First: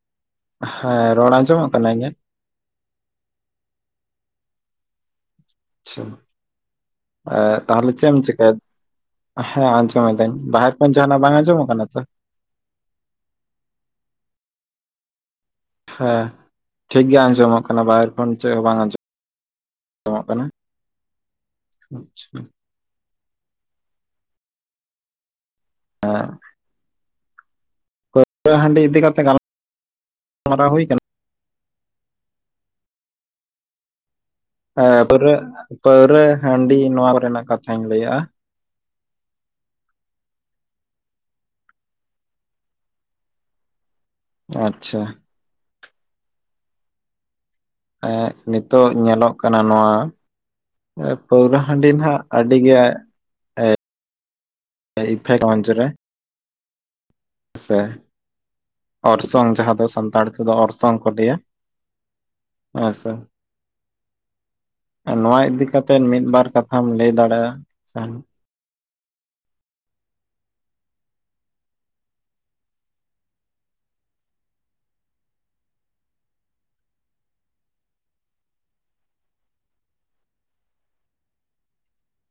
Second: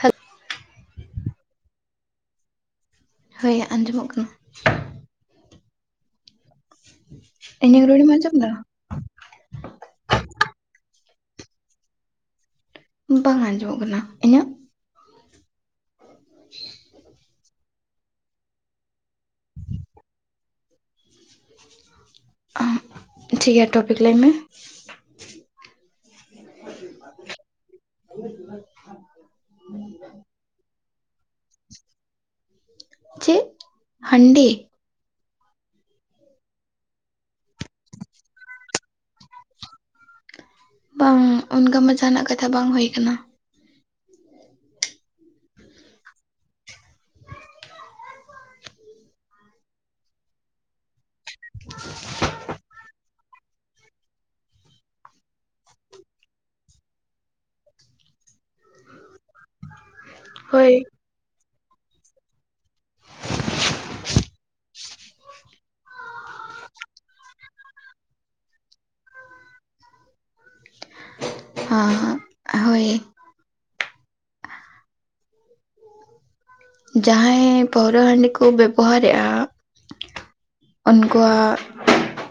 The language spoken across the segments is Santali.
ᱦᱟᱜ ᱦᱮᱸ ᱨᱚᱲ ᱟᱸᱡᱚᱢᱚᱜ ᱠᱟᱱᱟᱹᱤᱧᱟᱹᱜ ᱦᱳᱭ ᱟᱸᱡᱚᱢᱚᱜ ᱠᱟᱱᱟ ᱟᱪᱷᱟ ᱮ ᱤᱧᱟᱹᱜ ᱛᱟᱦᱞᱮ ᱨᱚᱲᱮᱢ ᱪᱮᱫ ᱮᱢ ᱟᱸᱡᱚᱢ ᱮᱫᱟ ᱪᱤᱠᱟᱭ ᱦᱮᱸ ᱟᱸᱡᱚᱢᱫᱟᱹᱧ ᱵᱟᱦᱮᱨ ᱠᱷᱚᱱ ᱡᱟᱦᱱᱟᱜ ᱵᱟᱝ ᱟᱸᱡᱚᱢᱚᱜ ᱠᱟᱱᱟ ᱛᱚ ᱵᱟᱝ ᱟᱸᱡᱚᱢᱚᱜ ᱠᱟᱱᱟ ᱤᱧᱟᱹᱜ ᱦᱮᱸ ᱴᱷᱤᱠ ᱜᱮᱭᱟ ᱟᱧᱡᱚᱢᱚᱠ ᱵᱟᱭᱨ ᱠᱷᱚᱱ ᱪᱮᱫ ᱦᱚᱸ ᱵᱟᱝ ᱟᱸᱡᱚᱢᱸᱡᱚᱢᱚᱜ ᱠᱟᱱᱟ [inaudible] ᱴᱷᱤᱠ ᱜᱮᱭᱟ ᱴᱩᱯᱤᱜ ᱞᱟᱹᱭ ᱢᱮ [inaudible] ᱦᱟᱺᱰᱤ ᱤᱫᱤ ᱠᱟᱛᱮ ᱜᱟᱞ ᱢᱟᱨᱟᱣ ᱦᱩᱭ ᱠᱟᱱᱟ᱾ ᱪᱮᱜ ᱦᱟᱺᱱᱰᱤ᱾ ᱦᱮᱸ ᱯᱟᱹᱨᱟᱹ ᱯᱟᱹᱣᱨᱟᱹ ᱦᱟᱺᱰᱤ ᱱᱚᱣᱟ ᱠᱚ ᱨᱮᱱᱟᱜ ᱠᱟᱛᱷᱟᱧ ᱞᱟᱹᱭᱟᱜ-ᱟ᱾ ᱵᱟᱝ ᱚᱱᱠᱟ ᱢᱟ ᱡᱟᱦᱟ ᱱᱟᱜ ᱠᱟᱛᱷᱟ ᱵᱟᱝ ᱦᱳᱭ ᱠᱟᱱᱟ᱾ ᱟᱪᱪᱷᱟ ᱮᱸᱜ ᱱᱤᱛᱚᱜ ᱧᱮᱞᱚᱜ ᱠᱟᱱᱟ ᱱᱚᱣᱟ᱾ ᱯᱟᱹᱣᱨᱟᱹ ᱦᱟᱺᱰᱤᱱ ᱦᱟᱸᱜ ᱟᱹᱰᱤ ᱜᱮ [inaudible] [unintelligible] ᱨᱮ ᱥᱮ ᱚᱨᱥᱚᱝ ᱡᱟᱦᱟᱸ ᱫᱚ ᱥᱟᱱᱛᱟᱲ ᱛᱮ ᱫᱚ ᱦᱳᱭ ᱚᱨᱥᱚᱝ᱾ [unintelligible] ᱱᱚᱣᱟ ᱤᱫᱤ ᱠᱟᱛᱮᱜ ᱢᱤᱫ ᱵᱟᱨ ᱠᱟᱛᱷᱟᱢ ᱞᱟᱹᱭ ᱫᱟᱲᱮᱭᱟ ᱾ ᱦᱚᱸ ᱦᱳᱭ ᱡᱟᱦᱟᱸᱭ ᱯᱟᱹᱣᱨᱟᱹ ᱦᱟᱺᱰᱤ ᱠᱚ ᱵᱮᱵᱚᱦᱟᱨ ᱮᱜ-ᱟ᱾ ᱚᱱ ᱠᱩᱣᱟᱜ᱾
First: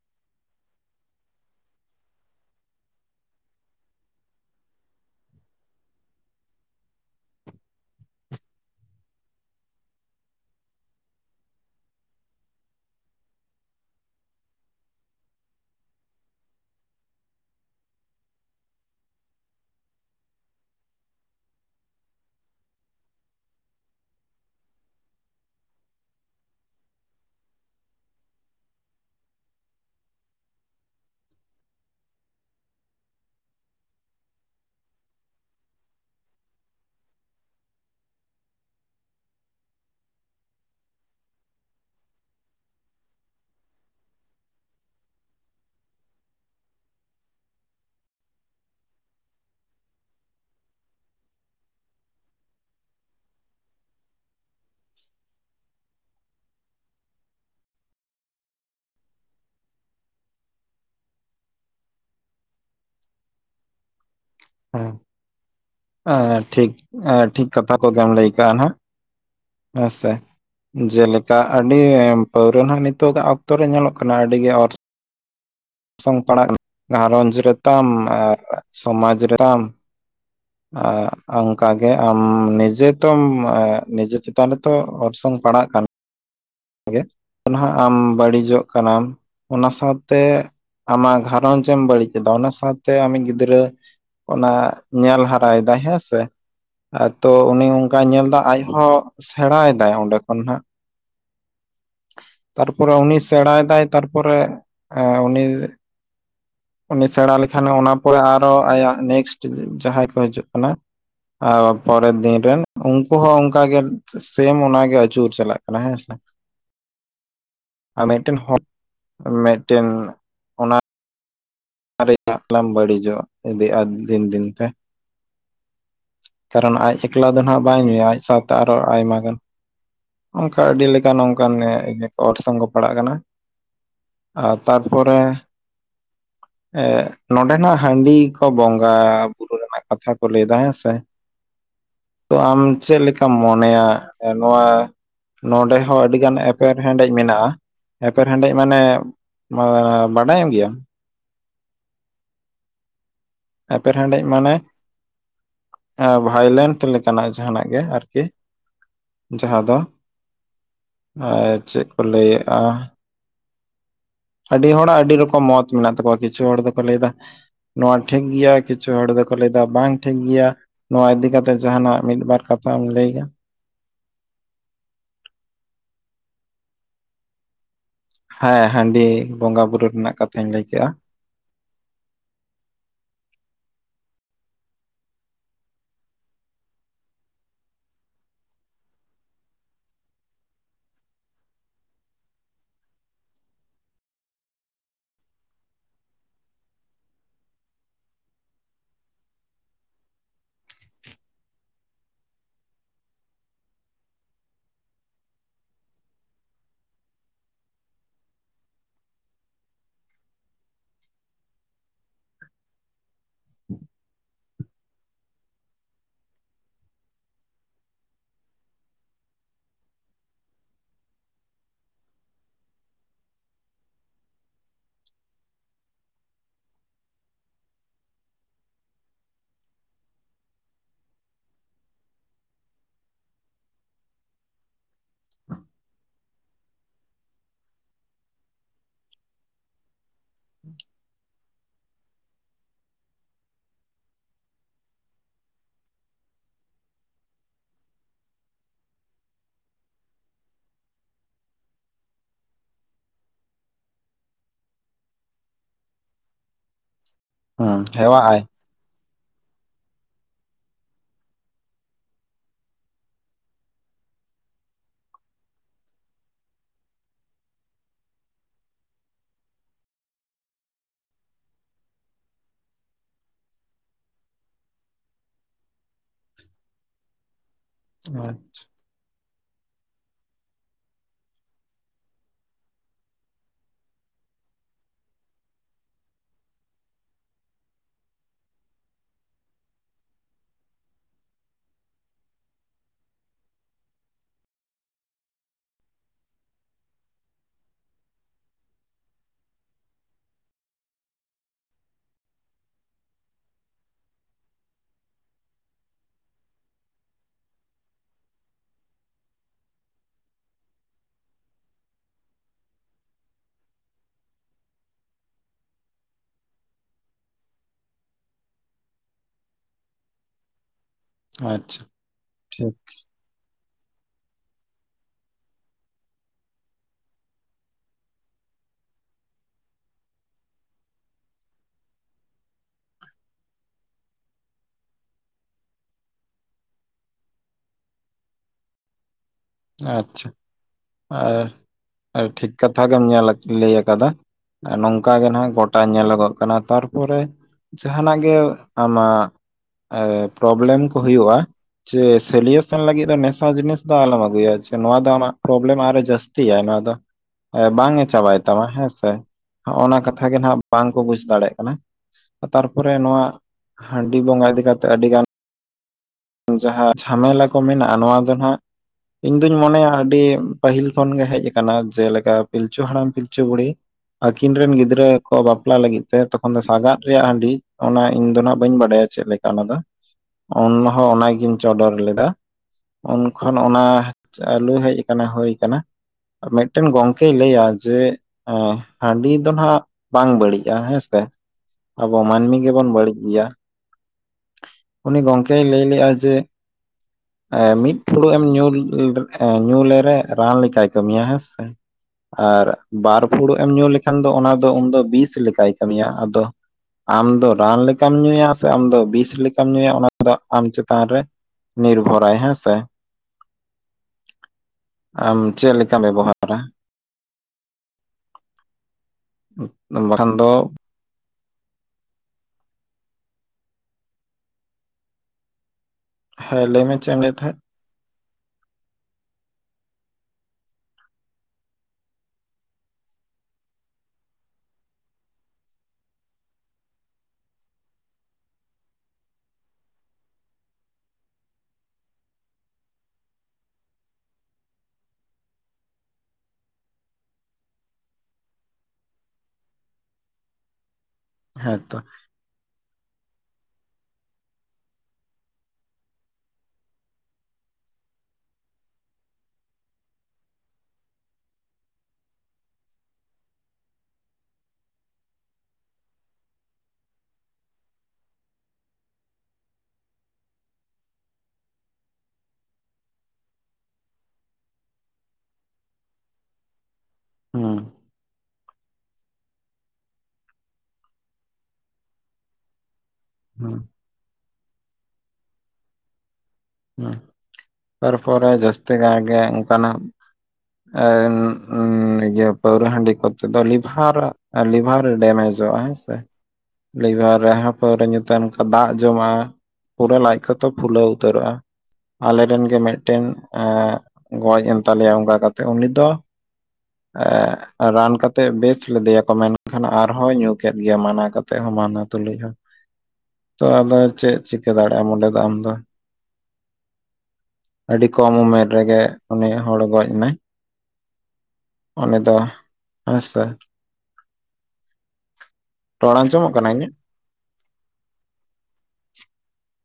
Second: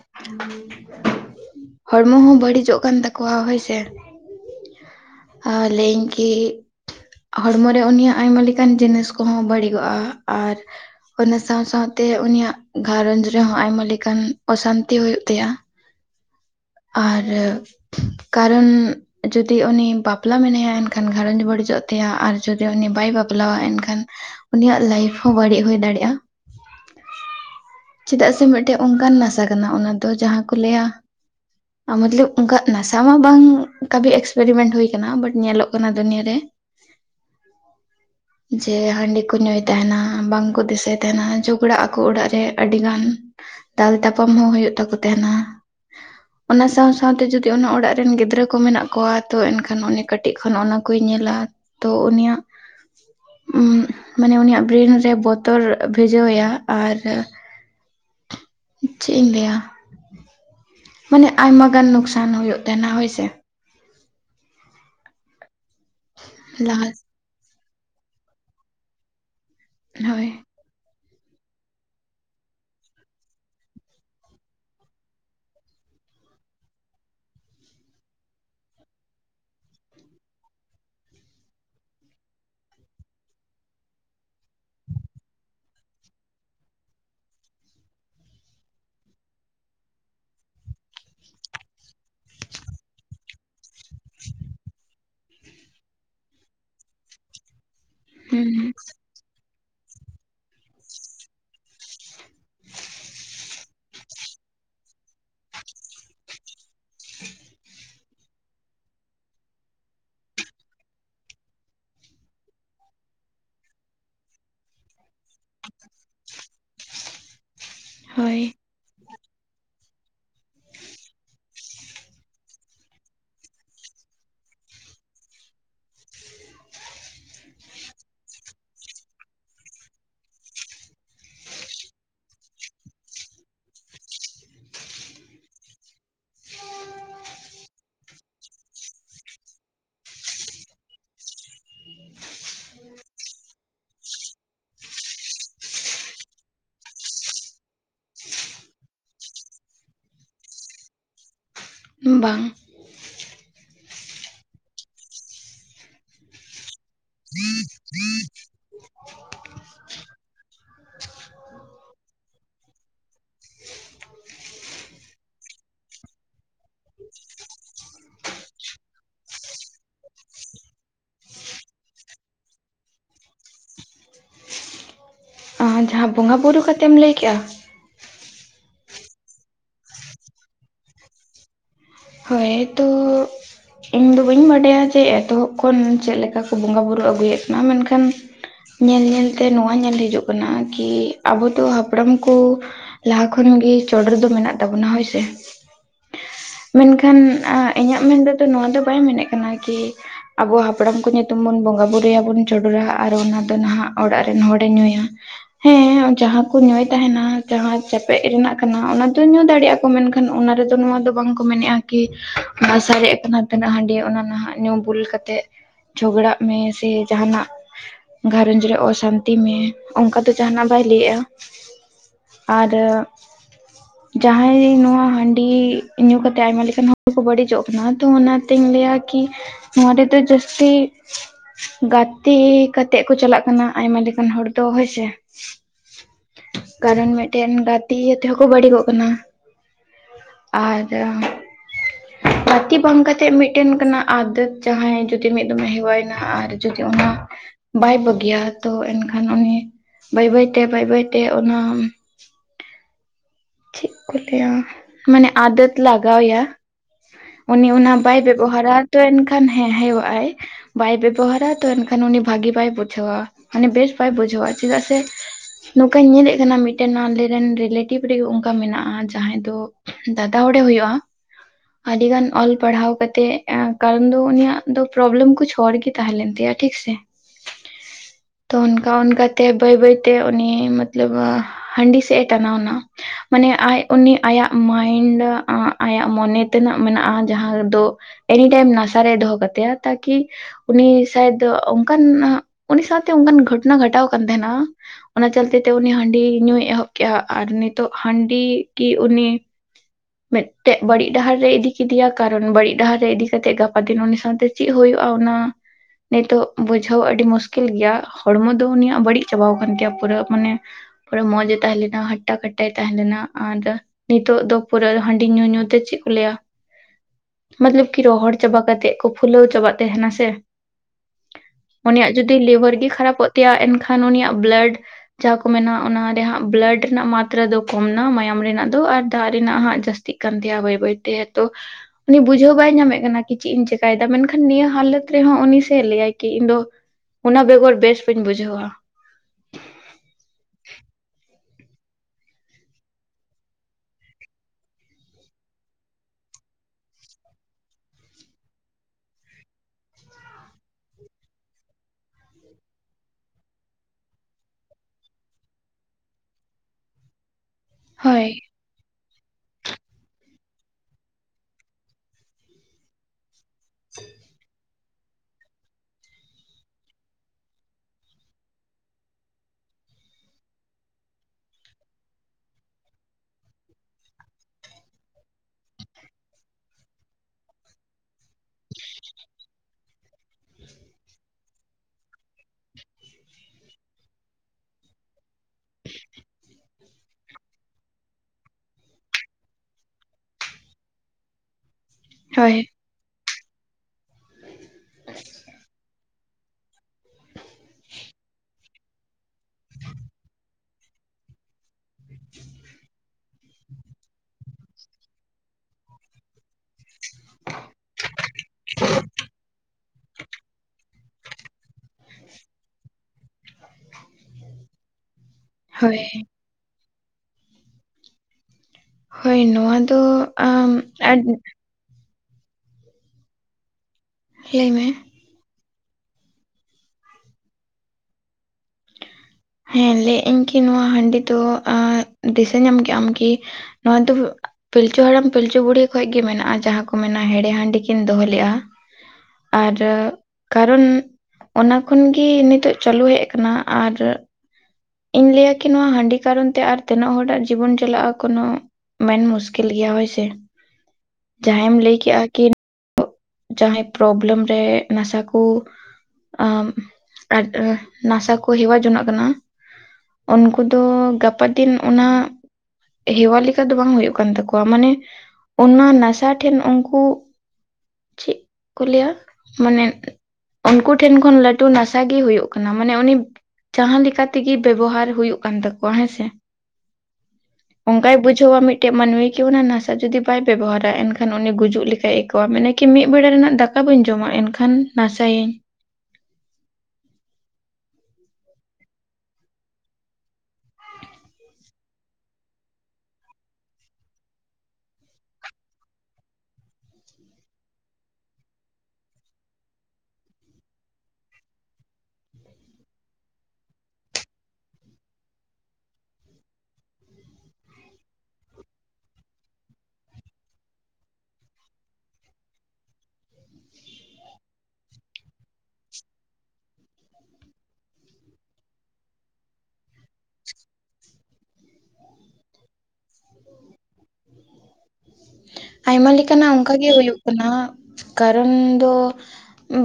[unintelligible] ᱦᱚᱲᱢᱚ ᱦᱚᱸ ᱵᱟᱹᱲᱤ ᱡᱚᱜ ᱠᱟᱱ ᱛᱟᱠᱚᱣᱟ ᱦᱳᱭ ᱥᱮ᱾ ᱟᱨ ᱞᱟᱹᱭᱤᱹᱧ ᱠᱤ᱾ ᱦᱚᱲᱢᱚ ᱨᱮ ᱩᱱᱤᱭᱟᱜ ᱟᱭᱢᱟ ᱞᱮᱠᱟᱱ ᱡᱤᱱᱤᱥ ᱠᱚ ᱦᱚᱸ ᱵᱟᱹᱲᱤ ᱜᱚᱜ-ᱟ ᱟᱨ᱾ ᱚᱱᱟ ᱥᱟᱣ ᱥᱟᱣ ᱛᱮ ᱩᱱᱤᱭᱟᱜ ᱜᱷᱟᱨᱚᱸᱡᱽ ᱨᱮ ᱦᱚᱸ ᱟᱭᱢᱟ ᱞᱮᱠᱟᱱ ᱚᱥᱟᱱᱛᱤ ᱦᱳᱭᱳᱜ ᱛᱟᱭᱟ᱾ ᱟᱨ ᱠᱟᱨᱚᱱ᱾ ᱡᱩᱫᱤ ᱩᱱᱤ ᱵᱟᱯᱞᱟ ᱢᱮᱱᱟᱭᱟ ᱮᱱ ᱠᱷᱟᱱ ᱜᱷᱟᱨᱚᱸᱡᱽ ᱵᱟᱹᱲᱤ ᱡᱚᱜ ᱛᱟᱭᱟ ᱟᱨ ᱡᱩᱫᱤ ᱩᱱᱤ ᱵᱟᱭ ᱵᱟᱯᱞᱟᱣᱟ ᱮᱱ ᱠᱷᱟᱱ᱾ ᱩᱱᱤᱭᱟᱜ ᱞᱟᱭᱤᱯᱷ ᱦᱚᱸ ᱵᱟᱹᱲᱤᱜ ᱦᱳᱭ ᱫᱟᱲᱮᱜ-ᱟ᱾ ᱪᱮᱫᱟᱜ ᱥᱮ ᱢᱮᱜᱴᱮᱜ ᱚᱝᱠᱟᱱ ᱱᱟᱥᱟ ᱠᱟᱱᱟ ᱚᱱᱟ ᱫᱚ ᱡᱟᱦᱟᱸ ᱠᱚ ᱞᱟᱹᱭᱼᱟ᱾ ᱢᱟᱛᱞᱚᱵᱽ ᱚᱝᱠᱟ ᱱᱟᱥᱟ ᱢᱟ ᱵᱟᱝ ᱠᱟᱵᱤ ᱮᱠᱥᱯᱮᱨᱤᱢᱮᱱᱴ ᱦᱩᱭ ᱟᱠᱟᱱᱟ ᱵᱟᱴ ᱧᱮᱞᱚᱜ ᱠᱟᱱᱟ ᱫᱩᱱᱭᱟᱹ ᱨᱮ᱾ [unintelligible] ᱡᱮ ᱦᱟᱺᱰᱤ ᱠᱚ ᱧᱩᱭ ᱛᱟᱦᱮᱱᱟ ᱵᱟᱝ ᱠᱚ ᱫᱤᱥᱟᱹᱭ ᱛᱟᱦᱮᱱᱟ ᱡᱷᱚᱜᱽᱲᱟᱜ ᱟᱠᱚ ᱚᱲᱟᱜ ᱨᱮ᱾ ᱟᱹᱰᱤ ᱜᱟᱱ ᱫᱟᱞ ᱛᱟᱯᱟᱢ ᱦᱚᱸ ᱦᱩᱭᱩᱜ ᱛᱟᱠᱚ ᱛᱟᱦᱮᱸᱱᱟ᱾ [unintelligible] ᱚᱱᱟ ᱥᱟᱣ ᱥᱟᱣ ᱛᱮ ᱡᱩᱫᱤ ᱚᱱᱟ ᱚᱲᱟᱜ ᱨᱮᱱ ᱜᱤᱫᱽᱨᱟᱹ ᱠᱚ ᱢᱮᱱᱟᱜ ᱠᱚᱣᱟ ᱛᱚ ᱮᱱᱠᱷᱟᱱ ᱩᱱᱤ ᱠᱟᱹᱴᱤᱡ ᱠᱷᱚᱱ ᱚᱱᱟ ᱠᱚᱭ ᱧᱮᱞᱟ᱾ ᱛᱚ ᱩᱱᱤᱭᱟᱜ᱾ ᱩᱸ ᱢᱟᱱᱮ ᱩᱱᱤᱭᱟᱜ ᱵᱨᱮᱱ ᱨᱮ ᱵᱚᱛᱚᱨ ᱵᱷᱤᱡᱟᱹ ᱟᱭᱟ ᱟᱨ᱾ ᱪᱮᱜ ᱤᱧ ᱞᱟᱹᱭᱼᱟ᱾ ᱢᱟᱱᱮ ᱟᱭᱢᱟ ᱜᱟᱱ ᱱᱳᱠᱥᱟᱱ ᱦᱳᱭᱳᱜ ᱛᱮᱦᱮᱱᱟ ᱦᱳᱭ ᱥᱮ᱾ ᱩᱸ ᱮᱻ ᱴᱷᱤᱠ ᱞᱟᱦᱟ ᱮᱻ ᱴᱷᱤᱠ ᱠᱟᱛᱷᱟ ᱠᱚᱜᱮᱢ ᱞᱟᱹᱭ ᱠᱟᱜ-ᱟᱱ ᱦᱟᱸᱜ᱾ ᱦᱮᱸ ᱥᱮ᱾ ᱦᱳᱭ ᱡᱮᱞᱮᱠᱟ ᱟᱹᱰᱤ ᱯᱟᱹᱣᱨᱟᱹ ᱦᱚᱸ ᱱᱤᱛᱚ ᱜᱟᱜ ᱚᱠᱛᱚ ᱨᱮ ᱧᱮᱞᱚᱜ ᱠᱟᱱᱟ ᱟᱹᱰᱤ ᱜᱮ [inaudible] ᱥᱚᱝ ᱯᱟᱲᱟᱜ [inaudible] ᱜᱷᱟᱨᱚᱸᱡᱽ ᱨᱮ ᱛᱟᱢ ᱟᱨ ᱥᱚᱢᱟᱡᱽ ᱨᱮ ᱛᱟᱢ᱾ ᱟᱸᱜ ᱚᱝᱠᱟ ᱜᱮ ᱟᱢ ᱱᱤᱡᱮ ᱛᱚᱢ ᱟᱸᱜ ᱱᱤᱡᱮ ᱪᱮᱛᱟᱱ ᱨᱮ ᱛᱚ ᱚᱨᱥᱚᱝ ᱯᱟᱲᱟᱜ ᱠᱟᱱ᱾ ᱜᱮ ᱚᱱᱟ ᱦᱚᱸ ᱟᱢ ᱵᱟᱹᱲᱤ ᱡᱚᱜ ᱠᱟᱱᱟᱢ ᱚᱱᱟ ᱥᱟᱣ ᱛᱮ᱾ ᱟᱢᱟᱜ ᱜᱷᱟᱨᱚᱸᱡᱽ ᱮᱢ ᱵᱟᱹᱲᱤᱡ ᱮᱫᱟ ᱚᱱᱟ ᱥᱟᱣ ᱛᱮ ᱟᱢ ᱤᱡ ᱜᱤᱫᱽᱨᱟᱹ᱾ ᱚᱱᱟ ᱧᱮᱞ ᱦᱟᱨᱟᱭ ᱫᱟᱭ ᱦᱮᱸ ᱥᱮ ᱟᱫᱚ ᱩᱱᱤ ᱩᱝ᱾ ᱠᱟᱭ ᱧᱮᱞ ᱫᱟ ᱦᱩᱸ ᱟᱡ ᱦᱚᱸ ᱥᱮᱬᱟᱭ ᱫᱟᱭ ᱚᱸᱰᱮ ᱠᱷᱚᱱ ᱦᱟᱸᱜ᱾ ᱛᱟᱨ ᱯᱚᱨᱮ ᱩᱱᱤ ᱥᱮᱲᱟᱭ ᱫᱟᱭ ᱛᱟᱨ ᱯᱚᱨᱮ ᱦᱮᱸ ᱩᱱᱤ᱾ ᱩᱱᱤ ᱥᱮᱲᱟ ᱞᱮᱠᱷᱟᱱᱮ ᱚᱱᱟ ᱯᱚᱨᱮ ᱟᱨᱚ ᱟᱭᱟᱜ ᱱᱮᱠᱥᱴ ᱡᱟᱦᱟᱸᱭ ᱠᱚ ᱦᱤᱡᱩᱜ ᱠᱟᱱᱟ᱾ ᱟᱻᱚ ᱯᱚᱨᱮᱨ ᱫᱤᱱ ᱨᱮᱱ ᱩᱝᱠᱩ ᱦᱚᱸ ᱚᱝᱠᱟ ᱜᱮ ᱥᱮᱢ ᱚᱱᱟ ᱜᱮ ᱟᱹᱪᱩᱨ ᱪᱟᱞᱟᱜ ᱠᱟᱱᱟ ᱦᱮᱸ ᱥᱮ᱾ ᱟᱨ ᱢᱮᱜᱴᱮᱱ ᱦᱳᱭ ᱦᱚᱲ ᱢᱮᱜᱴᱮᱱ [unintelligible] [unintelligible] ᱵᱟᱹᱲᱤᱡᱚᱜ ᱤᱫᱤᱜ-ᱟ ᱫᱤᱱ ᱫᱤᱱ ᱛᱮ ᱠᱟᱨᱚᱱ ᱟᱡ ᱮᱠᱞᱟ ᱫᱚ ᱦᱟᱸᱜ ᱵᱟᱭ ᱧᱩᱭᱟ, ᱟᱡ ᱥᱟᱶᱛᱮ ᱟᱨᱚ ᱟᱭᱢᱟ ᱜᱟᱱ ᱚᱝᱠᱟ ᱟᱹᱰᱤ ᱞᱮᱠᱟᱱ ᱚᱱᱠᱟᱱ, ᱚᱨᱥᱚᱝ ᱠᱚ ᱯᱟᱲᱟᱜ ᱠᱟᱱᱟ᱾ ᱟᱨ ᱛᱟᱨᱯᱚᱨᱮ ᱮᱜ, ᱱᱚᱸᱰᱮᱱᱟᱜ ᱦᱟᱺᱰᱤ ᱠᱚ ᱵᱚᱸᱜᱟ ᱵᱩᱨᱩ ᱨᱮᱱᱟᱜ ᱠᱟᱛᱷᱟ ᱠᱚ ᱞᱟᱹᱭᱫᱟ ᱦᱮᱸᱥᱮ? ᱛᱚ ᱟᱢ ᱪᱮᱫ ᱞᱮᱠᱟᱢ ᱢᱚᱱᱮᱭᱟ ᱱᱚᱶᱟ? ᱱᱚᱰᱮ ᱦᱚᱸ ᱟᱹᱰᱤᱜᱟᱱ ᱮᱯᱮᱨ ᱦᱮᱸᱰᱮᱡ ᱢᱮᱱᱟᱜᱼᱟ᱾ ᱮᱯᱮᱨ ᱦᱮᱰᱮᱡ ᱢᱟᱱᱮ ᱟ ᱵᱟᱰᱟᱭᱟᱢ ᱜᱮᱭᱟᱢ? ᱵᱟᱝ᱾ ᱮᱯᱮᱨ ᱦᱮᱰᱮᱡ ᱢᱟᱱᱮ, ᱮᱸ ᱵᱷᱟᱭᱞᱮᱱᱼᱼ ᱡᱚᱛᱮ ᱞᱮᱠᱟᱱᱟᱜ ᱡᱟᱦᱟᱱᱟᱜ ᱜᱮ ᱟᱨᱠᱤ, ᱡᱟᱦᱟᱸ ᱫᱚ ᱟᱨ ᱪᱮᱫ ᱠᱚ ᱞᱟᱹᱭᱮᱫᱼᱟ᱾ ᱟᱹᱰᱤ ᱦᱚᱲᱟᱜ ᱟᱹᱰᱤ ᱨᱚᱠᱚᱢ ᱢᱚᱛ ᱢᱮᱱᱟᱜ ᱛᱟᱠᱚᱣᱟ, ᱠᱤᱪᱷᱩ ᱦᱚᱲ ᱫᱚᱠᱚ ᱞᱟᱹᱭᱫᱟ᱾ ᱱᱚᱣᱟ ᱴᱷᱤᱠ ᱜᱮᱭᱟ, ᱠᱤᱪᱷᱩ ᱦᱚᱲ ᱫᱚᱠᱚ ᱞᱟᱹᱭᱫᱟ ᱵᱟᱝ ᱴᱷᱤᱠ ᱜᱮᱭᱟ᱾ ᱱᱚᱶᱟ ᱤᱫᱤᱠᱟ ᱠᱟᱛᱮᱜ, ᱡᱟᱦᱟᱸᱱᱟᱜ ᱢᱤᱫᱵᱟᱨ ᱠᱟᱛᱷᱟᱢ ᱞᱟᱹᱭᱟ? ᱟ ᱡᱟᱦᱟᱸ ᱵᱚᱸᱜᱟᱼ ᱵᱩᱨᱩ ᱠᱟᱛᱮᱢ ᱞᱟᱹᱭ ᱠᱮᱜᱼᱟ? ᱦᱮᱸ, ᱦᱟᱺᱰᱤ ᱵᱚᱸᱜᱟ ᱵᱩᱨᱩ ᱨᱮᱱᱟᱜ ᱠᱟᱛᱷᱟᱧ ᱞᱟᱹᱭ ᱠᱮᱜᱼᱟ᱾ ᱦᱳᱭ ᱛᱳ ᱤᱧᱫᱚ ᱵᱟᱹᱧ ᱵᱟᱰᱟᱭᱟ, ᱡᱮ ᱮᱛᱚᱦᱚᱵ ᱠᱷᱚᱱ ᱪᱮᱫ ᱞᱮᱠᱟ ᱠᱚ ᱵᱚᱸᱜᱟᱼᱵᱩᱨᱩ ᱟᱹᱜᱩᱭᱮᱫ ᱠᱟᱱᱟ, ᱢᱮᱱᱠᱷᱟᱱ ᱧᱮᱞ ᱧᱮᱞᱛᱮ ᱱᱚᱣᱟ ᱧᱮᱞ ᱦᱤᱡᱩᱜ ᱠᱟᱱᱟ ᱠᱤ ᱟᱵᱚ ᱫᱚ ᱦᱟᱯᱲᱟᱢ ᱠᱚᱼᱼ ᱞᱟᱦᱟ ᱠᱷᱚᱱᱜᱮ ᱪᱚᱰᱚᱨ ᱫᱚ ᱢᱮᱱᱟᱜ ᱛᱟᱵᱚᱱᱟ, ᱦᱳᱭᱥᱮ? ᱢᱮᱱᱠᱷᱟᱱ ᱤᱧᱟᱹᱜ ᱢᱮᱱᱛᱮᱫᱚ, ᱱᱚᱣᱟ ᱫᱚ ᱵᱟᱭ ᱢᱮᱱᱮᱫ ᱠᱟᱱᱟ ᱠᱤ ᱟᱵᱚ ᱦᱟᱯᱲᱟᱢ ᱠᱚ ᱧᱩᱛᱩᱢ ᱵᱚᱱ ᱵᱚᱸᱜᱟ ᱵᱩᱨᱩᱭᱟᱵᱚᱱ, ᱪᱚᱰᱚᱨᱟ ᱟᱨ ᱚᱱᱟ ᱫᱚ ᱱᱟᱦᱟᱜ ᱚᱲᱟᱜ ᱨᱮᱱ ᱦᱚᱲᱮ ᱧᱩᱭᱟ᱾ ᱦᱮᱸ ᱡᱟᱦᱟᱸ ᱠᱚ ᱧᱩᱭ ᱛᱟᱦᱮᱱᱟ, ᱡᱟᱦᱟᱸ ᱪᱟᱯᱮᱜ ᱨᱮᱱᱟᱜ ᱠᱟᱱᱟ ᱚᱱᱟ ᱫᱚ ᱧᱩ ᱫᱟᱲᱮᱜᱼᱟ᱾ ᱠᱚ ᱢᱮᱱᱠᱷᱟᱱ ᱚᱱᱟ ᱨᱮᱫᱚ, ᱱᱚᱣᱟ ᱫᱚ ᱵᱟᱝ ᱢᱮᱱᱮᱫᱼᱟ ᱠᱤ ᱵᱟ ᱥᱟᱨᱮᱡ ᱠᱟᱱᱟ, ᱛᱤᱱᱟᱹᱜ ᱦᱺᱰᱤ ᱚᱱᱟ ᱱᱟᱦᱟᱜ ᱧᱩ ᱵᱩᱞ ᱠᱟᱛᱮᱜ ᱡᱷᱚᱜᱽᱲᱟᱜ ᱢᱮ ᱥᱮ ᱡᱟᱦᱱᱟᱜ ᱜᱷᱟᱸᱟᱨᱚᱸᱧᱡᱽ ᱨᱮ ᱚᱥᱟᱱᱛᱤ ᱢᱮ, ᱚᱱᱠᱟ ᱫᱚ ᱡᱟᱦᱟᱱᱟᱜ ᱵᱟᱭ ᱞᱟᱹᱭᱮᱜᱼᱟ᱾ ᱟᱨ ᱡᱟᱦᱟᱸᱭ ᱱᱚᱶᱟ ᱦᱟᱺᱰᱤ ᱧᱩ ᱠᱟᱛᱮ ᱟᱭᱢᱟ ᱞᱮᱠᱟᱱ ᱦᱚᱲ ᱠᱚ ᱵᱟᱹᱲᱤᱡᱚᱜ ᱠᱟᱱᱟ, ᱛᱚ ᱚᱱᱟᱛᱤᱧ ᱞᱟᱹᱭᱟ ᱠᱤ ᱱᱚᱶᱟ ᱨᱮᱫᱚ ᱡᱟᱹᱥᱛᱤ ᱜᱟᱛᱮ ᱠᱟᱛᱮᱜ ᱠᱚ ᱪᱟᱞᱟᱜ ᱠᱟᱱᱟ, ᱟᱭᱢᱟ ᱞᱮᱠᱟᱱ ᱦᱚᱲ ᱫᱚ ᱦᱳᱭᱥᱮ? ᱠᱟᱨᱚᱱ ᱢᱤᱫᱴᱮᱱ ᱜᱟᱛᱮ ᱤᱭᱟᱹ ᱛᱮᱦᱚᱸᱠᱚ ᱵᱟᱹᱲᱤᱜᱚᱜ ᱠᱟᱱᱟ᱾ ᱟᱨ ᱜᱟᱛᱮ ᱵᱟᱝ ᱠᱟᱛᱮᱫ ᱢᱤᱫᱴᱮᱱ ᱚᱝᱠᱟᱱᱟ ᱟᱫᱚᱛ ᱡᱟᱦᱟᱸᱭ ᱡᱩᱫᱤ ᱢᱤᱫ ᱫᱚᱢᱮ ᱦᱮᱣᱟᱭᱮᱱᱟ, ᱟᱨ ᱡᱩᱫᱤ ᱚᱱᱟ ᱵᱟᱭ ᱵᱟᱹᱜᱤᱭᱟ ᱛᱚ ᱮᱱᱠᱷᱟᱱ ᱩᱱᱤ ᱵᱟᱹᱭ ᱵᱟᱹᱭ ᱛᱮ ᱵᱟᱹᱭ ᱵᱟᱹᱭ ᱛᱮ ᱚᱱᱟᱢ ᱪᱮᱫ ᱠᱚ ᱞᱟᱹᱭᱟ, ᱢᱟᱱᱮ ᱟᱫᱚᱛ ᱞᱟᱜᱟᱣᱭᱟ᱾ ᱩᱱᱤ ᱦᱮᱸ ᱚᱱᱟ ᱵᱟᱭ ᱦᱮᱣᱟᱜᱼᱟᱭ ᱵᱮᱵᱚᱦᱟᱨᱟ ᱛᱚ, ᱮᱱᱠᱷᱟᱱ ᱦᱮᱸ ᱦᱮᱣᱭᱟᱜᱼᱟᱭ᱾ ᱵᱟᱭ ᱵᱮᱵᱚᱦᱟᱨᱟ ᱛᱚ, ᱮᱱᱠᱷᱟᱱ ᱩᱱᱤ ᱵᱷᱟᱹᱜᱤ ᱵᱟᱭ ᱵᱩᱡᱷᱟᱹᱣᱟ, ᱢᱟᱱᱮ ᱵᱮᱥ ᱵᱟᱭ ᱵᱩᱡᱷᱟᱹᱣᱟ ᱪᱮᱫᱟᱜ ᱥᱮ ᱱᱚᱝᱠᱟᱧ ᱧᱮᱞᱮᱫ ᱠᱟᱱᱟ, ᱢᱤᱫᱴᱮᱱ ᱟᱞᱮᱨᱮᱱ ᱨᱤᱞᱮᱴᱤᱵᱷ ᱨᱮᱜᱮ ᱚᱱᱠᱟ ᱢᱮᱱᱟᱜᱼᱟ ᱡᱟᱦᱟᱸᱭ ᱫᱚ ᱫᱟᱫᱟ ᱦᱟᱲᱮ ᱦᱳᱭᱳᱜᱼᱟ᱾ ᱟᱹᱰᱤ ᱜᱟᱱ ᱚᱞ ᱯᱟᱲᱦᱟᱣ ᱠᱟᱛᱮᱜ, ᱮᱸ ᱠᱟᱨᱚᱱ ᱫᱚ ᱩᱱᱤᱭᱟᱜ ᱫᱚ ᱯᱨᱚᱵᱞᱮᱢ ᱠᱩᱪ ᱚᱨᱜᱮ ᱛᱟᱦᱮᱸ ᱞᱮᱱ ᱛᱟᱭᱟ ᱴᱷᱤᱠ ᱥᱮ᱾ ᱟᱪ ᱛᱚ ᱚᱱᱠᱟ ᱚᱱᱠᱟᱛᱮ ᱵᱟᱹᱭ ᱵᱟᱹᱭᱛᱮ ᱩᱱᱤ ᱢᱚᱛᱞᱚᱵ ᱦᱟᱺᱰᱤ ᱥᱮᱫ ᱮ ᱴᱟᱱᱟᱣ ᱮᱱᱟ ᱢᱟᱱᱮ ᱟᱡ ᱩᱱᱤ ᱟᱭᱟᱜ ᱢᱟᱭᱤᱱᱰ ᱟᱸᱜ ᱟᱭᱟᱜ ᱢᱚᱱᱮ ᱛᱮᱱᱟᱜ ᱢᱮᱱᱟᱜᱼᱟ ᱡᱟᱦᱟᱸ ᱫᱚ ᱮᱱᱤᱴᱟᱭᱤᱢ ᱱᱟᱥᱟᱨᱮ ᱫᱚᱦᱚ ᱠᱟᱛᱟᱭᱟ ᱛᱟᱠᱤ ᱩᱱᱤ ᱥᱟᱭᱫᱚ ᱚᱝᱠᱟᱱ ᱩᱱᱤ ᱥᱟᱶᱛᱮ ᱚᱝᱠᱟᱱ ᱜᱷᱚᱴᱚᱱᱟ ᱜᱷᱚᱴᱟᱣ ᱠᱟᱱ ᱛᱟᱦᱮᱱᱟ, ᱚᱱᱟ ᱪᱟᱞᱛᱮᱛᱮ ᱩᱱᱤ ᱦᱟᱺᱰᱤ ᱧᱩᱭ ᱮᱦᱚᱵ ᱠᱮᱫᱮᱜᱼᱟ, ᱟᱨ ᱱᱤᱛᱚᱜ ᱦᱟᱺᱰᱤ ᱠᱤ ᱩᱱᱤ ᱢᱮᱫᱼᱼ ᱛᱮᱜ ᱵᱟᱲᱤᱡ ᱰᱟᱦᱟᱨ ᱨᱮ ᱤᱫᱤ ᱠᱮᱫᱮᱭᱟ ᱠᱟᱨᱚᱱ ᱵᱟᱲᱤᱡ ᱰᱟᱦᱟᱨ ᱨᱮ ᱤᱫᱤ ᱠᱟᱛᱮᱜ ᱜᱟᱯᱟ ᱫᱤᱱ ᱩᱱᱤ ᱥᱟᱶᱛᱮ ᱪᱮᱫ ᱦᱩᱭᱩᱜᱭᱼᱟ, ᱚᱱᱟ ᱱᱤᱛᱚᱜ ᱵᱩᱡᱷᱟᱹᱣ ᱟᱹᱰᱤ ᱢᱩᱥᱠᱤᱞ ᱜᱮᱭᱟ ᱦᱚᱲᱢᱚ ᱫᱚ ᱩᱱᱤᱭᱟᱜ ᱵᱟᱹᱲᱤᱡ ᱪᱟᱵᱟᱣ ᱟᱠᱟᱱ ᱛᱟᱭᱟ ᱯᱩᱨᱟᱹ ᱢᱟᱱᱮ ᱯᱩᱨᱟᱹ ᱢᱚᱡᱽ ᱮ ᱛᱟᱦᱮᱸ ᱞᱮᱮᱱᱟ ᱦᱟᱴᱟ ᱠᱟᱴᱟᱭ ᱛᱟᱦᱮᱸ ᱞᱮᱱᱟ ᱟᱨ ᱱᱤᱛᱚᱜ ᱫᱚ ᱯᱩᱨᱟᱹ ᱦᱟᱺᱱ ᱰᱤ ᱧᱩ ᱧᱩ ᱛᱮ ᱪᱮᱫ ᱠᱚ ᱞᱟᱹᱭᱟ ᱢᱚᱛᱞᱚᱵ ᱠᱤ ᱨᱚᱦᱚᱲ ᱪᱟᱵᱟ ᱠᱟᱛᱮᱜ ᱠᱚ ᱯᱷᱩᱞᱟᱹᱣ ᱪᱟᱵᱟᱜ ᱛᱟᱦᱮᱱᱟ ᱥᱮ, ᱟᱪᱪᱷᱟ ᱩᱱᱤᱭᱟᱜ ᱡᱩᱫᱤ ᱞᱤᱵᱷᱟ. ᱴᱷᱤᱠ ᱨ ᱜᱮ ᱠᱷᱟᱨᱟᱯᱚᱜ ᱛᱟᱭᱟ ᱮᱱᱠᱷᱟᱱ ᱩᱱᱤᱭᱟᱜ ᱵᱞᱟᱰ ᱡᱟᱦᱟᱸ ᱠᱚ ᱢᱮᱱᱟ ᱚᱱᱟᱨᱮ ᱦᱟᱸᱜ ᱵᱞᱟᱰ ᱨᱮᱱᱟᱜ ᱢᱟᱛᱨᱟ ᱫᱚ ᱠᱚᱢ ᱱᱟ ᱢᱟᱭᱟᱢ ᱨᱮᱱᱟᱜ ᱫᱚ ᱟᱨ ᱫᱟᱜ ᱨᱮᱱᱟᱜ ᱦᱟᱸᱜ ᱡᱟᱹᱥ ᱛᱤᱠ ᱠᱟᱱ ᱛᱟᱭᱟ ᱵᱟᱹᱭ ᱵᱟᱹᱭ ᱛᱮ ᱛᱚ, ᱩᱱᱤ ᱵᱩᱡᱷᱟᱹᱣ ᱵᱟᱭ ᱧᱟᱢᱮᱜ ᱠᱟᱱᱟ ᱠᱤ ᱪᱮᱫ ᱤᱧ ᱪᱮᱠᱟᱹᱭᱮᱫᱟ ᱢᱮᱱᱠᱷᱟᱱ ᱱᱤᱭᱟᱹ ᱦᱟᱞᱚᱛ ᱨᱮᱦᱚᱸ ᱩᱱᱤ ᱥᱮ ᱞᱟᱹᱭᱟᱭ ᱠᱤ ᱤᱧ ᱫᱚ ᱚᱱᱟ ᱵᱮᱜᱚᱨ ᱵᱮᱥ ᱵᱟᱹᱧ ᱵᱩᱡᱷᱟᱹᱣᱟ᱾ ᱟᱪᱪᱷᱟ ᱟᱨ ᱴᱷᱤᱠ ᱠᱟᱛᱷᱟ ᱜᱮᱢ ᱧᱮᱞ ᱞᱟᱹᱭ ᱟᱠᱟᱫᱟ᱾ ᱱᱚᱝᱠᱟ ᱜᱮ ᱱᱟᱜ ᱜᱚᱴᱟ ᱧᱮᱞᱚᱜᱚᱜ ᱠᱟᱱᱟ ᱛᱟᱨᱯᱚᱨᱮ ᱡᱟᱦᱟᱱᱟᱜ ᱜᱮ ᱟᱢᱟᱜ ᱟᱨ ᱯᱨᱚᱵᱞᱮᱢ ᱠᱚ ᱦᱩᱭᱩᱜᱼᱟ, ᱡᱮ ᱥᱚᱞᱤᱭᱚᱥᱚᱱ ᱞᱟᱹᱜᱤᱫ ᱫᱚ ᱱᱮᱥᱟ ᱡᱤᱱᱤᱥ ᱫᱚ ᱟᱞᱚᱢ ᱟᱹᱜᱩᱭᱟ ᱱᱚᱣᱟ ᱫᱚ ᱟᱢᱟᱜ ᱯᱨᱚᱵᱞᱮᱢ ᱟᱨ ᱦᱚᱸ ᱡᱟ. ᱥᱛᱤᱭᱟ ᱱᱚᱣᱟ ᱫᱚ ᱵᱟᱝ ᱮ ᱪᱟᱵᱟᱭ ᱦᱳᱭ, ᱛᱟᱢᱟ ᱦᱮᱸ ᱥᱮ, ᱦᱚᱸᱜ ᱱᱚᱣᱟ ᱠᱟᱛᱷᱟ ᱜᱮ ᱱᱟᱜ ᱵᱟᱝᱠᱚ ᱵᱩᱡᱽ ᱫᱟᱲᱮᱭᱟᱜ ᱠᱟᱱᱟ, ᱛᱟᱨᱯᱚᱨᱮ ᱱᱚᱣᱟ ᱦᱟᱺᱰᱤ ᱵᱚᱸᱜᱟ ᱤᱫᱤ ᱠᱟᱛᱮ ᱟᱹᱰᱤ ᱜᱟᱱ ᱡᱟᱦᱟᱸ ᱡᱷᱟᱢᱮᱞᱟ ᱠᱚ ᱢᱮᱱᱟᱜᱼᱟ, ᱱᱚᱣᱟ ᱫᱚ ᱱᱟᱜ ᱤᱧ ᱫᱩᱧ ᱢᱚᱱᱮᱭᱟ ᱟᱹᱰᱤ ᱯᱟᱹᱦᱤᱞ ᱠᱷᱚᱱᱜ ᱜᱮ ᱦᱮᱡ ᱟᱠᱟᱱᱟ, ᱡᱮᱞᱮᱠᱟ ᱯᱤᱞᱪᱩ ᱦᱟᱲᱟᱢ ᱯᱤᱞᱪᱩ ᱵᱩᱲᱦᱤ ᱟᱹᱠᱤᱱ ᱨᱮᱱ ᱜᱤᱫᱽᱨᱟᱹ ᱠᱚ ᱵᱟᱯᱞᱟ ᱞᱟᱹᱜᱤᱫ ᱛᱮ ᱛᱚᱠᱷᱚᱱ ᱫᱚ ᱥᱟᱜᱟᱫ ᱨᱮᱭᱟᱜ ᱦᱟᱺᱰᱤ ᱚᱱᱟ ᱤᱧ ᱫᱚ ᱱᱟᱜ ᱵᱟᱹᱧ ᱵᱟᱰᱟᱭᱟ ᱪᱮᱫ ᱠᱟᱱᱟ ᱚᱱᱟ ᱫᱚ, ᱩᱱ ᱦᱚᱸ ᱚᱱᱟᱠᱤᱧ ᱪᱚᱰᱚᱨ ᱞᱮᱫᱟ, ᱩᱱ ᱠᱷᱚᱱ ᱚᱱᱟ ᱪᱟᱹᱞᱩ ᱦᱮᱡ ᱟᱠᱟᱱᱟ ᱦᱩᱭ ᱠᱟᱱᱟ᱾ ᱢᱤᱫᱴᱮᱱ ᱜᱚᱝᱠᱮᱭ ᱞᱟᱹᱭᱟᱭ ᱡᱮ ᱦᱟᱺᱰᱤ ᱫᱚ ᱱᱟᱜ ᱵᱟᱝ ᱵᱟᱹᱲᱤᱡᱼᱟ ᱦᱮᱸ ᱥᱮ, ᱟᱵᱚ ᱢᱟᱹᱱᱢᱤ ᱦᱳᱭ, ᱜᱮᱵᱚᱱ ᱵᱟᱹᱲᱤᱡ ᱜᱮᱭᱟ᱾ ᱩᱱᱤ ᱜᱚᱝᱠᱮ ᱞᱟᱹᱭ ᱞᱮᱫᱼᱟ, ᱡᱮ ᱢᱤᱫ ᱯᱷᱩᱲᱩᱜ ᱮᱢ ᱧᱩᱨ ᱦᱮᱸ ᱧᱩ ᱞᱮᱨᱮ ᱨᱟᱱ ᱞᱮᱠᱟᱭ ᱠᱟᱹᱢᱤᱭᱟ ᱦᱮᱸᱥᱮ᱾ ᱟᱨ ᱵᱟᱨ ᱯᱷᱩᱲᱩᱜ ᱮᱢ ᱧᱩ ᱞᱮᱠᱷᱟᱱ ᱫᱚ, ᱚᱱᱟ ᱫᱚ ᱩᱱᱫᱚ ᱵᱤᱥ ᱞᱮᱠᱟᱭ ᱠᱟᱹᱢᱤᱭᱟ ᱟᱫᱚ ᱟᱢᱫᱚ ᱨᱟᱱ ᱞᱮᱠᱟᱢ ᱧᱩᱭᱟ ᱥᱮ ᱟᱢᱫᱚ ᱵᱤᱥ ᱪᱷᱤ ᱞᱮᱠᱟᱢ ᱧᱩᱭᱟ ᱚᱱᱟ ᱚᱫᱚ ᱫᱚ ᱟᱢ ᱪᱮᱛ ᱛᱟᱱ ᱨᱮ ᱱᱤᱨᱵᱷᱚᱨᱟᱭ ᱦᱮᱸᱥᱮ ᱟᱢ ᱪᱮᱫ ᱦᱳᱭ, ᱞᱮᱠᱟᱢ ᱵᱮᱵᱚᱦᱟᱨᱟ ᱦᱳᱭ ᱱᱚᱣᱟ ᱫᱚ ᱵᱟᱠᱷᱟᱱ ᱫᱚ ᱟᱢ ᱟ. ᱰ ᱞᱟᱹᱭᱢᱮ ᱦᱮᱸ ᱞᱟᱹᱭ ᱢᱮ ᱪᱮᱫ ᱮᱢ ᱞᱟ. ᱭᱮᱫ ᱛᱟᱦᱮᱸᱜ ᱦᱮᱸ ᱞᱟᱹᱭᱮᱫ ᱟᱹᱧ ᱠᱤ ᱱᱚᱣᱟ ᱦᱟᱺᱰᱤ ᱫᱚ, ᱟᱡ ᱫᱤᱥᱟᱹ ᱧᱟᱢ ᱠᱮᱜ ᱟᱢ ᱠᱤ? ᱱᱚᱣᱟ ᱫᱚ ᱯᱤᱞᱪᱩ ᱦᱟᱲᱟᱢ ᱯᱤᱞᱪᱩ ᱵᱩᱲᱦᱤ ᱠᱷᱚᱱᱚᱡ ᱜᱮ ᱢᱮᱱᱟᱜᱼᱟ ᱡᱟᱦᱟᱸ ᱠᱚ ᱢᱮᱱᱟ ᱦᱮᱲᱮ ᱦᱟᱺᱰᱤ ᱠᱤᱱ ᱫᱚᱦᱚ ᱞᱮᱫᱼᱟ᱾ ᱟᱨ ᱠᱟᱨᱚᱱ ᱚᱱᱟ ᱠᱷᱚᱱ ᱜᱤ ᱱᱤᱛᱚᱜ ᱪᱟᱹᱞᱩ ᱦᱮᱡ ᱠᱟᱱᱟ᱾ ᱟᱨ ᱤᱧ ᱞᱟᱹᱭᱟ ᱠᱤ ᱱᱚᱣᱟ ᱦᱟᱺᱰᱤ ᱠᱟᱨᱚᱱ ᱛᱮ ᱟᱨ ᱛᱤᱱᱟᱹᱜ ᱦᱚᱲᱟᱜ ᱡᱤᱵᱚᱱ ᱪᱟᱞᱟᱜᱼᱟ ᱠᱳᱱᱦᱚ᱾ ᱢᱮᱱ ᱢᱩᱥᱠᱤᱞ ᱜᱮᱭᱟ ᱦᱮᱸᱥᱮ᱾ [unintelligible] ᱡᱟᱸᱦᱭᱮᱢ ᱞᱟᱹᱭ ᱛᱚ ᱠᱮᱜᱼᱟ ᱠᱤ ᱡᱟᱸᱦᱟᱭ ᱯᱨᱚᱵᱞᱮᱢ ᱨᱮ ᱱᱟᱥᱟ ᱠᱚ᱾ ᱟ ᱱᱟᱥᱟ ᱠᱚ ᱦᱮᱣᱟ ᱡᱚᱱᱟᱜ ᱠᱟᱱᱟ᱾ ᱩᱱᱠᱩ ᱫᱚ ᱜᱟᱯᱟ ᱫᱤᱱ ᱚᱱᱟ᱾ ᱦᱮᱣᱟ ᱞᱮᱠᱟ ᱫᱚ ᱵᱟᱝ ᱦᱩᱭᱩᱜ ᱠᱟᱱ ᱛᱟᱠᱚᱣᱟ ᱢᱟᱱᱮ᱾ ᱚᱱᱟ ᱱᱟᱥᱟ ᱴᱷᱮᱱ ᱩᱱᱠᱩ᱾ ᱪᱮᱫ ᱠᱚ ᱞᱟᱹᱭᱟ ᱢᱟᱱᱮ᱾ ᱩᱱᱠᱩ ᱴᱷᱮᱱ ᱠᱷᱚᱱ ᱞᱟᱹᱴᱩ ᱱᱟᱥᱟᱤ ᱦᱩᱭᱩᱜ ᱠᱟᱱᱟ ᱢᱟᱱᱮ ᱩᱱᱤ ᱡᱟᱦᱟᱸ ᱞᱮᱠᱟ᱾ ᱛᱤᱜᱮ ᱵᱮᱵᱚᱦᱟᱨ ᱦᱩᱭᱩᱜ ᱠᱟᱱ ᱛᱟᱠᱚᱣᱟ ᱦᱮᱸᱥᱮ ᱦᱩᱸ ᱚᱱᱠᱟᱭ ᱵᱩᱡᱷᱟᱹᱣᱟ ᱢᱤᱫ᱾ ᱢᱤᱴᱮᱡ ᱢᱟᱹᱱᱢᱤ ᱠᱤ ᱚᱱᱟ ᱱᱟᱥᱟ ᱡᱩᱫᱤ ᱵᱟᱭ ᱵᱮᱵᱚᱦᱟᱨ ᱟ ᱮᱱᱠᱷᱟᱱ ᱩᱱᱤ ᱜᱩᱡᱩᱜ ᱞᱮᱠᱟᱭ ᱟᱹᱭ᱾ [inaudible] ᱢᱮᱱᱮ ᱠᱤ ᱢᱤᱫ ᱵᱮᱲᱟ ᱨᱮᱱᱟᱜ ᱦᱩᱸ ᱫᱟᱠᱟ ᱵᱟᱹᱧ ᱡᱚᱢᱟ ᱮᱱᱠᱷᱟᱱ ᱱᱟᱥᱟᱭᱤᱧ᱾ ᱩᱸ ᱛᱟᱨᱯᱚᱨᱮ ᱡᱟᱹᱥᱛᱤ ᱠᱟᱭ ᱜᱮ ᱚᱱᱠᱟᱱᱟᱜ᱾ ᱮᱸ ᱩᱻ ᱤᱭᱟᱹ ᱯᱟᱹᱣᱨᱟ ᱦᱟᱺᱰᱤ ᱠᱚᱛᱮ ᱫᱚ ᱞᱤᱵᱷᱟᱨ᱾ ᱟᱨ ᱞᱤᱵᱷᱟᱨ ᱰᱮᱢᱮᱡᱚᱜᱼᱟ ᱦᱮᱸ ᱥᱮ᱾ ᱞᱤᱵᱷᱟᱨ ᱨᱮ ᱦᱚᱸ ᱯᱟᱺᱣᱨᱟᱹ ᱧᱩ ᱛᱮ ᱚᱱᱠᱟ ᱫᱟᱜ ᱡᱚᱢᱟᱼᱟ᱾ ᱯᱩᱨᱟᱹ ᱞᱟᱡ ᱠᱚᱛᱚ ᱯᱷᱩᱞᱟᱹᱣ ᱩᱛᱟᱹᱨᱚᱜᱼᱟ᱾ ᱟᱞᱮᱨᱮᱱ ᱜᱮ ᱢᱮᱫᱴᱮᱱ ᱮᱸ ᱜᱚᱡ ᱮᱱ ᱛᱟᱞᱮ ᱟᱭ ᱚᱱᱠᱟ ᱠᱟᱛᱮᱜ ᱩᱱᱤ ᱫᱚ᱾ [unintelligible] ᱮᱸ ᱨᱟᱱ ᱠᱟᱛᱮ ᱵᱮᱥ ᱞᱮᱫᱮᱭᱟᱠᱚ ᱢᱮᱱᱠᱷᱟᱱ ᱟᱨᱦᱚᱸᱭ ᱧᱩ ᱠᱮᱫ ᱜᱮᱭᱟ ᱢᱟᱱᱟ ᱠᱟᱛᱮᱜ ᱦᱚᱸ ᱢᱟᱱᱟ ᱛᱩᱞᱩᱡ ᱦᱚᱸ᱾ ᱛᱚ ᱟᱫᱚ ᱪᱮᱫ ᱪᱤᱠᱟᱹ ᱫᱟᱲᱮᱜ ᱟᱢ ᱚᱸᱰᱮ ᱫᱚ ᱟᱢ ᱫᱚ᱾ ᱟᱹᱰᱤ ᱠᱚᱢ ᱩᱢᱮᱨ ᱨᱮᱜᱮ ᱩᱱᱤ ᱦᱚᱲ ᱜᱚᱡ ᱱᱟᱭ᱾ ᱩᱱᱤ ᱫᱚ ᱦᱮᱸ ᱥᱮ᱾ ᱟᱭᱢᱟ ᱨᱚᱲ ᱞᱤᱠᱟᱱᱟᱜ ᱟᱸᱡᱚᱢᱚᱜ ᱠᱟᱱᱟ ᱚᱱᱠᱟ ᱤᱧᱟᱹᱜ ᱜᱮ ᱦᱩᱭᱩᱜ ᱠᱟᱱᱟ ᱠᱟᱨᱚᱱ ᱫᱚ᱾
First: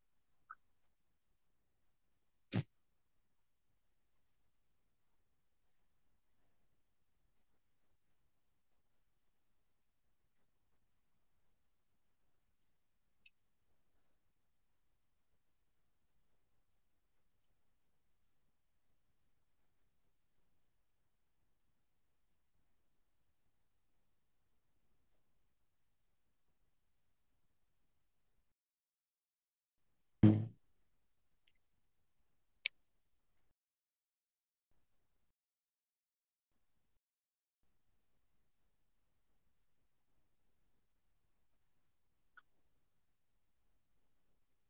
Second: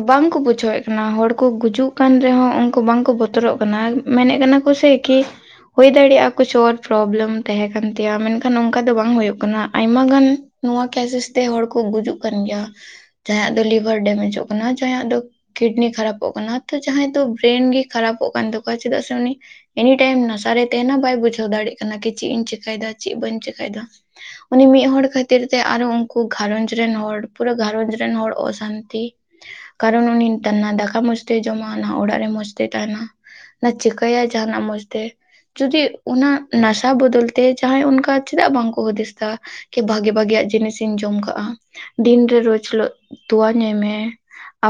ᱵᱟᱝᱠᱚ ᱵᱩᱡᱷᱟᱹᱣᱮᱜ ᱠᱟᱱᱟ ᱦᱚᱲ ᱠᱚ ᱜᱩᱡᱩᱜ ᱠᱟᱱ ᱨᱮᱦᱚᱸ ᱩᱱᱠᱩ ᱵᱟᱝᱠᱚ ᱵᱚᱛᱚᱨᱚᱜ ᱠᱟᱱᱟ᱾ ᱢᱮᱱᱮᱜ ᱠᱟᱱᱟ ᱠᱚ ᱥᱮᱹᱭ ᱠᱤ᱾ ᱦᱳᱭ ᱫᱟᱲᱮᱭᱟᱜᱼᱟ ᱠᱩᱪ ᱚᱨ ᱯᱨᱚᱵᱞᱮᱢ ᱛᱟᱦᱮᱸ ᱠᱟᱱ ᱛᱟᱭᱟ ᱢᱮᱱᱠᱷᱟᱱ ᱱᱚᱝᱠᱟ ᱫᱚ ᱵᱟᱝ ᱦᱳᱭᱳᱜ ᱠᱟᱱᱟ ᱟᱭᱢᱟ ᱜᱟᱱ᱾ ᱱᱚᱣᱟ ᱠᱮᱥᱮᱥ ᱛᱮ ᱦᱚᱲ ᱠᱚ ᱜᱩᱡᱩᱜ ᱠᱟᱱ ᱜᱤᱭᱟ ᱡᱟᱦᱟᱸᱭᱟᱜ ᱫᱚ ᱞᱤᱵᱷᱟᱨ ᱰᱮᱢᱮᱡᱚᱜ ᱠᱟᱱᱟ ᱡᱟᱦᱟᱸᱭᱟᱜ ᱫᱚ᱾ ᱠᱤᱰᱱᱤ ᱠᱷᱟᱨᱟᱯᱚᱜ ᱠᱟᱱᱟ ᱛᱚ ᱡᱟᱦᱟᱸᱭ ᱫᱚ ᱵᱮᱨᱮᱱ ᱜᱮ ᱠᱷᱟᱨᱟᱯᱚᱜ ᱠᱟᱱ ᱛᱟᱠᱚᱣᱟ ᱪᱮᱫᱟᱜ ᱥᱮ ᱩᱱᱤ᱾ ᱮᱱᱤ ᱴᱟᱭᱤᱢ ᱱᱟᱥᱟ ᱨᱮ ᱛᱟᱦᱮᱸᱱᱟ ᱵᱟᱭ ᱵᱩᱡᱷᱟᱹᱣ ᱫᱟᱲᱮᱜ ᱠᱟᱱᱟ ᱠᱤ ᱪᱤᱜ ᱤᱧ ᱪᱮᱠᱟᱹᱭᱫᱟ ᱪᱮᱜ ᱵᱟᱹᱧ ᱪᱮᱠᱟᱹᱭᱫᱟ᱾ ᱩᱱᱤ ᱢᱤᱜ ᱦᱚᱲ ᱠᱷᱟᱹ ᱛᱤᱨ ᱛᱮ ᱟᱨᱚ ᱩᱱᱠᱩ ᱜᱷᱟᱨᱚᱸᱡᱽ ᱨᱮᱱ ᱦᱚᱲ ᱯᱩᱨᱟᱹ ᱜᱷᱟᱨᱚᱸᱡᱽ ᱨᱮᱱ ᱦᱚᱲ ᱚᱥᱟᱱᱛᱤ᱾ ᱠᱟᱨᱚᱱ ᱩᱱᱤ ᱱᱮᱛᱟᱨ ᱱᱟ ᱫᱟᱠᱟ ᱢᱚᱸᱡᱽᱛᱮ ᱡᱚᱢᱟ ᱱᱟ ᱚᱲᱟᱜ ᱨᱮ ᱢᱚᱸᱡᱽ ᱛᱮ ᱛᱟᱦᱮᱱᱟ᱾ ᱪᱤᱠᱟᱹᱭ ᱟᱭ ᱡᱟᱸᱦᱟᱱᱟᱜ ᱢᱚᱡᱽ ᱛᱮ᱾ ᱡᱩᱫᱤ ᱚᱱᱟ ᱱᱟᱥᱟ ᱵᱚᱫᱚᱞ ᱛᱮ ᱡᱟᱦᱟᱸᱭ ᱚᱱᱠᱟ ᱪᱮᱫᱟᱜ ᱵᱟᱝᱠᱚ ᱦᱩᱫᱤᱥ ᱫᱟ ᱠᱤ ᱵᱷᱟᱹ ᱵᱷᱟᱜᱤ ᱵᱷᱟᱜᱤᱭᱟᱜ ᱡᱤᱱᱤᱥ ᱤᱧ ᱡᱚᱢ ᱠᱟᱜᱼᱟ ᱫᱤᱱᱨᱮ ᱨᱳᱡ ᱦᱤᱞᱳᱜ ᱛᱚᱣᱟ ᱧᱩᱭ ᱢᱮ᱾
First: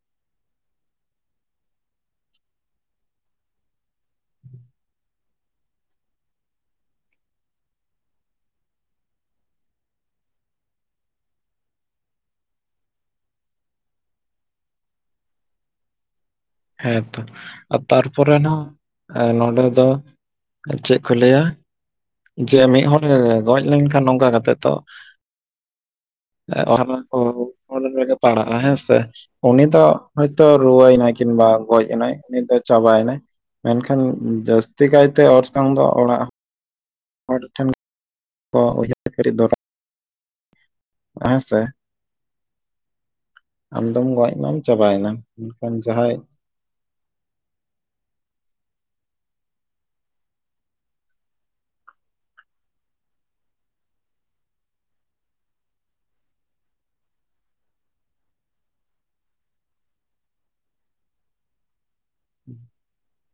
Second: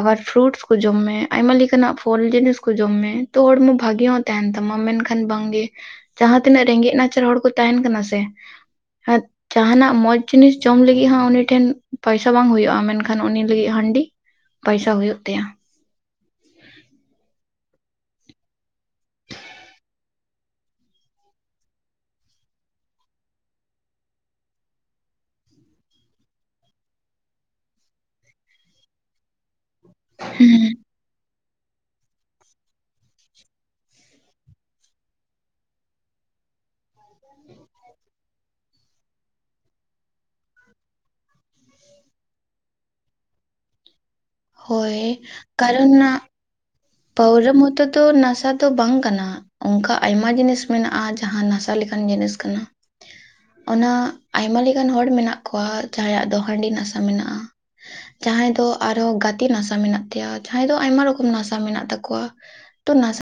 ᱟᱵᱟᱨ ᱯᱷᱩᱨᱩᱴᱥ ᱠᱚ ᱡᱚᱢ ᱢᱮ ᱟᱭᱢᱟ ᱞᱮᱠᱟᱱᱟᱜ ᱯᱷᱚᱞ ᱡᱤᱱᱤᱥ ᱠᱩ ᱡᱚᱢ ᱢᱮ ᱛᱚ ᱦᱚᱲᱢᱚ ᱵᱷᱟᱜᱤ ᱦᱚᱸ᱾ ᱛᱟᱦᱮᱱ ᱛᱟᱢᱟ ᱢᱮᱱᱠᱷᱟᱱ ᱵᱟᱝᱜᱮ ᱡᱟᱦᱟᱸ ᱛᱤᱱᱟᱹᱜ ᱨᱮᱸᱜᱮᱡ ᱱᱟᱪᱟᱨ ᱦᱚᱲ ᱠᱚ ᱛᱟᱦᱮᱱ ᱠᱟᱱᱟ ᱥᱮ᱾ [inaudible] ᱡᱟᱦᱟᱸᱱᱟᱜ ᱢᱚᱪ᱾ ᱡᱤᱱᱤᱥ ᱡᱚᱢ ᱞᱟᱹᱜᱤᱜ ᱦᱚᱸ ᱩᱱᱤ ᱴᱷᱮᱱ ᱯᱚᱭᱥᱟ ᱵᱟᱝ ᱦᱩᱭᱩᱜᱼᱟ ᱢᱮᱱᱠᱷᱟᱱ ᱩᱱᱤ ᱞᱟᱹᱜᱤᱜ ᱦᱟᱺᱰᱤ᱾ ᱯᱟᱭᱥᱟ ᱦᱩᱭᱩᱜ ᱛᱟᱭᱟ᱾ ᱦᱮᱸᱛᱚ ᱟᱨ ᱛᱟᱨᱯᱚᱨᱮ ᱱᱟ ᱦᱚᱸ ᱱᱚᱰᱮ ᱫᱚ ᱪᱮᱜ ᱠᱚ ᱞᱟᱹᱭᱟ? ᱡᱮ ᱢᱤᱫ ᱦᱚᱲ ᱮ ᱜᱚᱡ ᱞᱮᱱᱠᱷᱟᱱ ᱱᱚᱝᱠᱟ ᱠᱟᱛᱮᱜ ᱛᱚ [unintelligible] ᱚᱱᱠᱟ ᱠᱚ ᱯᱟᱲᱟᱜᱼᱟ ᱦᱮᱸ ᱥᱮ ᱩᱱᱤ ᱛᱚ ᱦᱳᱭᱛᱚ ᱦᱮᱸ ᱨᱩᱣᱟᱹᱭᱱᱟᱭ ᱠᱤᱝᱵᱟ ᱜᱚᱡ ᱮᱱᱟᱭ ᱩᱱᱤ ᱫᱚ ᱪᱟᱵᱟᱭ ᱱᱟᱭ, ᱢᱮᱱᱠᱷᱟᱱ ᱡᱟᱹᱥᱛᱤ ᱠᱟᱭᱛᱮ ᱚᱨᱥᱚᱝ ᱫᱚ ᱚᱲᱟᱜ ᱦᱚᱲ ᱴᱷᱮᱱ ᱠᱚ ᱩᱭᱦᱟᱹᱨ ᱠᱟᱹᱴᱤ ᱫᱚᱨᱟ ᱦᱮᱸ ᱥᱮ ᱟᱢᱫᱢ ᱜᱚᱡ ᱱᱟᱢ ᱦᱳᱭ ᱪᱟᱵᱟᱭᱱᱟᱢ ᱢᱮᱱᱠᱷᱟᱱ ᱡᱟᱦᱟᱸᱭ ᱯᱟᱺᱣᱨᱟ ᱢᱚᱛᱚ ᱫᱚ ᱱᱟᱥᱟ ᱫᱚ ᱵᱟᱝ ᱠᱟᱱᱟ, ᱚᱝᱠᱟ ᱟᱭᱢᱟ ᱡᱤᱱᱤᱥ ᱢᱮᱱᱟᱜ-ᱟ ᱡᱟᱦᱟᱸ ᱱᱟᱥᱟ ᱞᱮᱠᱟᱱ ᱡᱤᱱᱤᱥ ᱠᱟᱱᱟ᱾ ᱚᱱᱟ ᱟᱭᱢᱟ ᱞᱤᱠᱟᱱ ᱦᱚᱲ ᱢᱮᱱᱟᱜ ᱠᱚᱣᱟ ᱡᱟᱦᱟᱸᱭᱟᱜ ᱫᱚ ᱦᱟᱺᱰᱤ ᱱᱟᱥᱟ ᱢᱮᱱᱟᱜ-ᱟ᱾ ᱡᱟᱦᱟᱸᱭ ᱫᱚ ᱟᱨᱦᱚᱸ ᱜᱟᱹᱛᱤ ᱱᱟᱥᱟ ᱢᱮᱱᱟᱜ ᱛᱟᱭᱟ ᱡᱟᱦᱟᱸᱭ ᱫᱚ ᱟᱭᱢᱟ ᱨᱚᱠᱚᱢ ᱱᱟᱥ ᱛᱟ ᱢᱮᱱᱟᱜ ᱛᱟᱠᱚᱣᱟ ᱛᱚ ᱱᱟ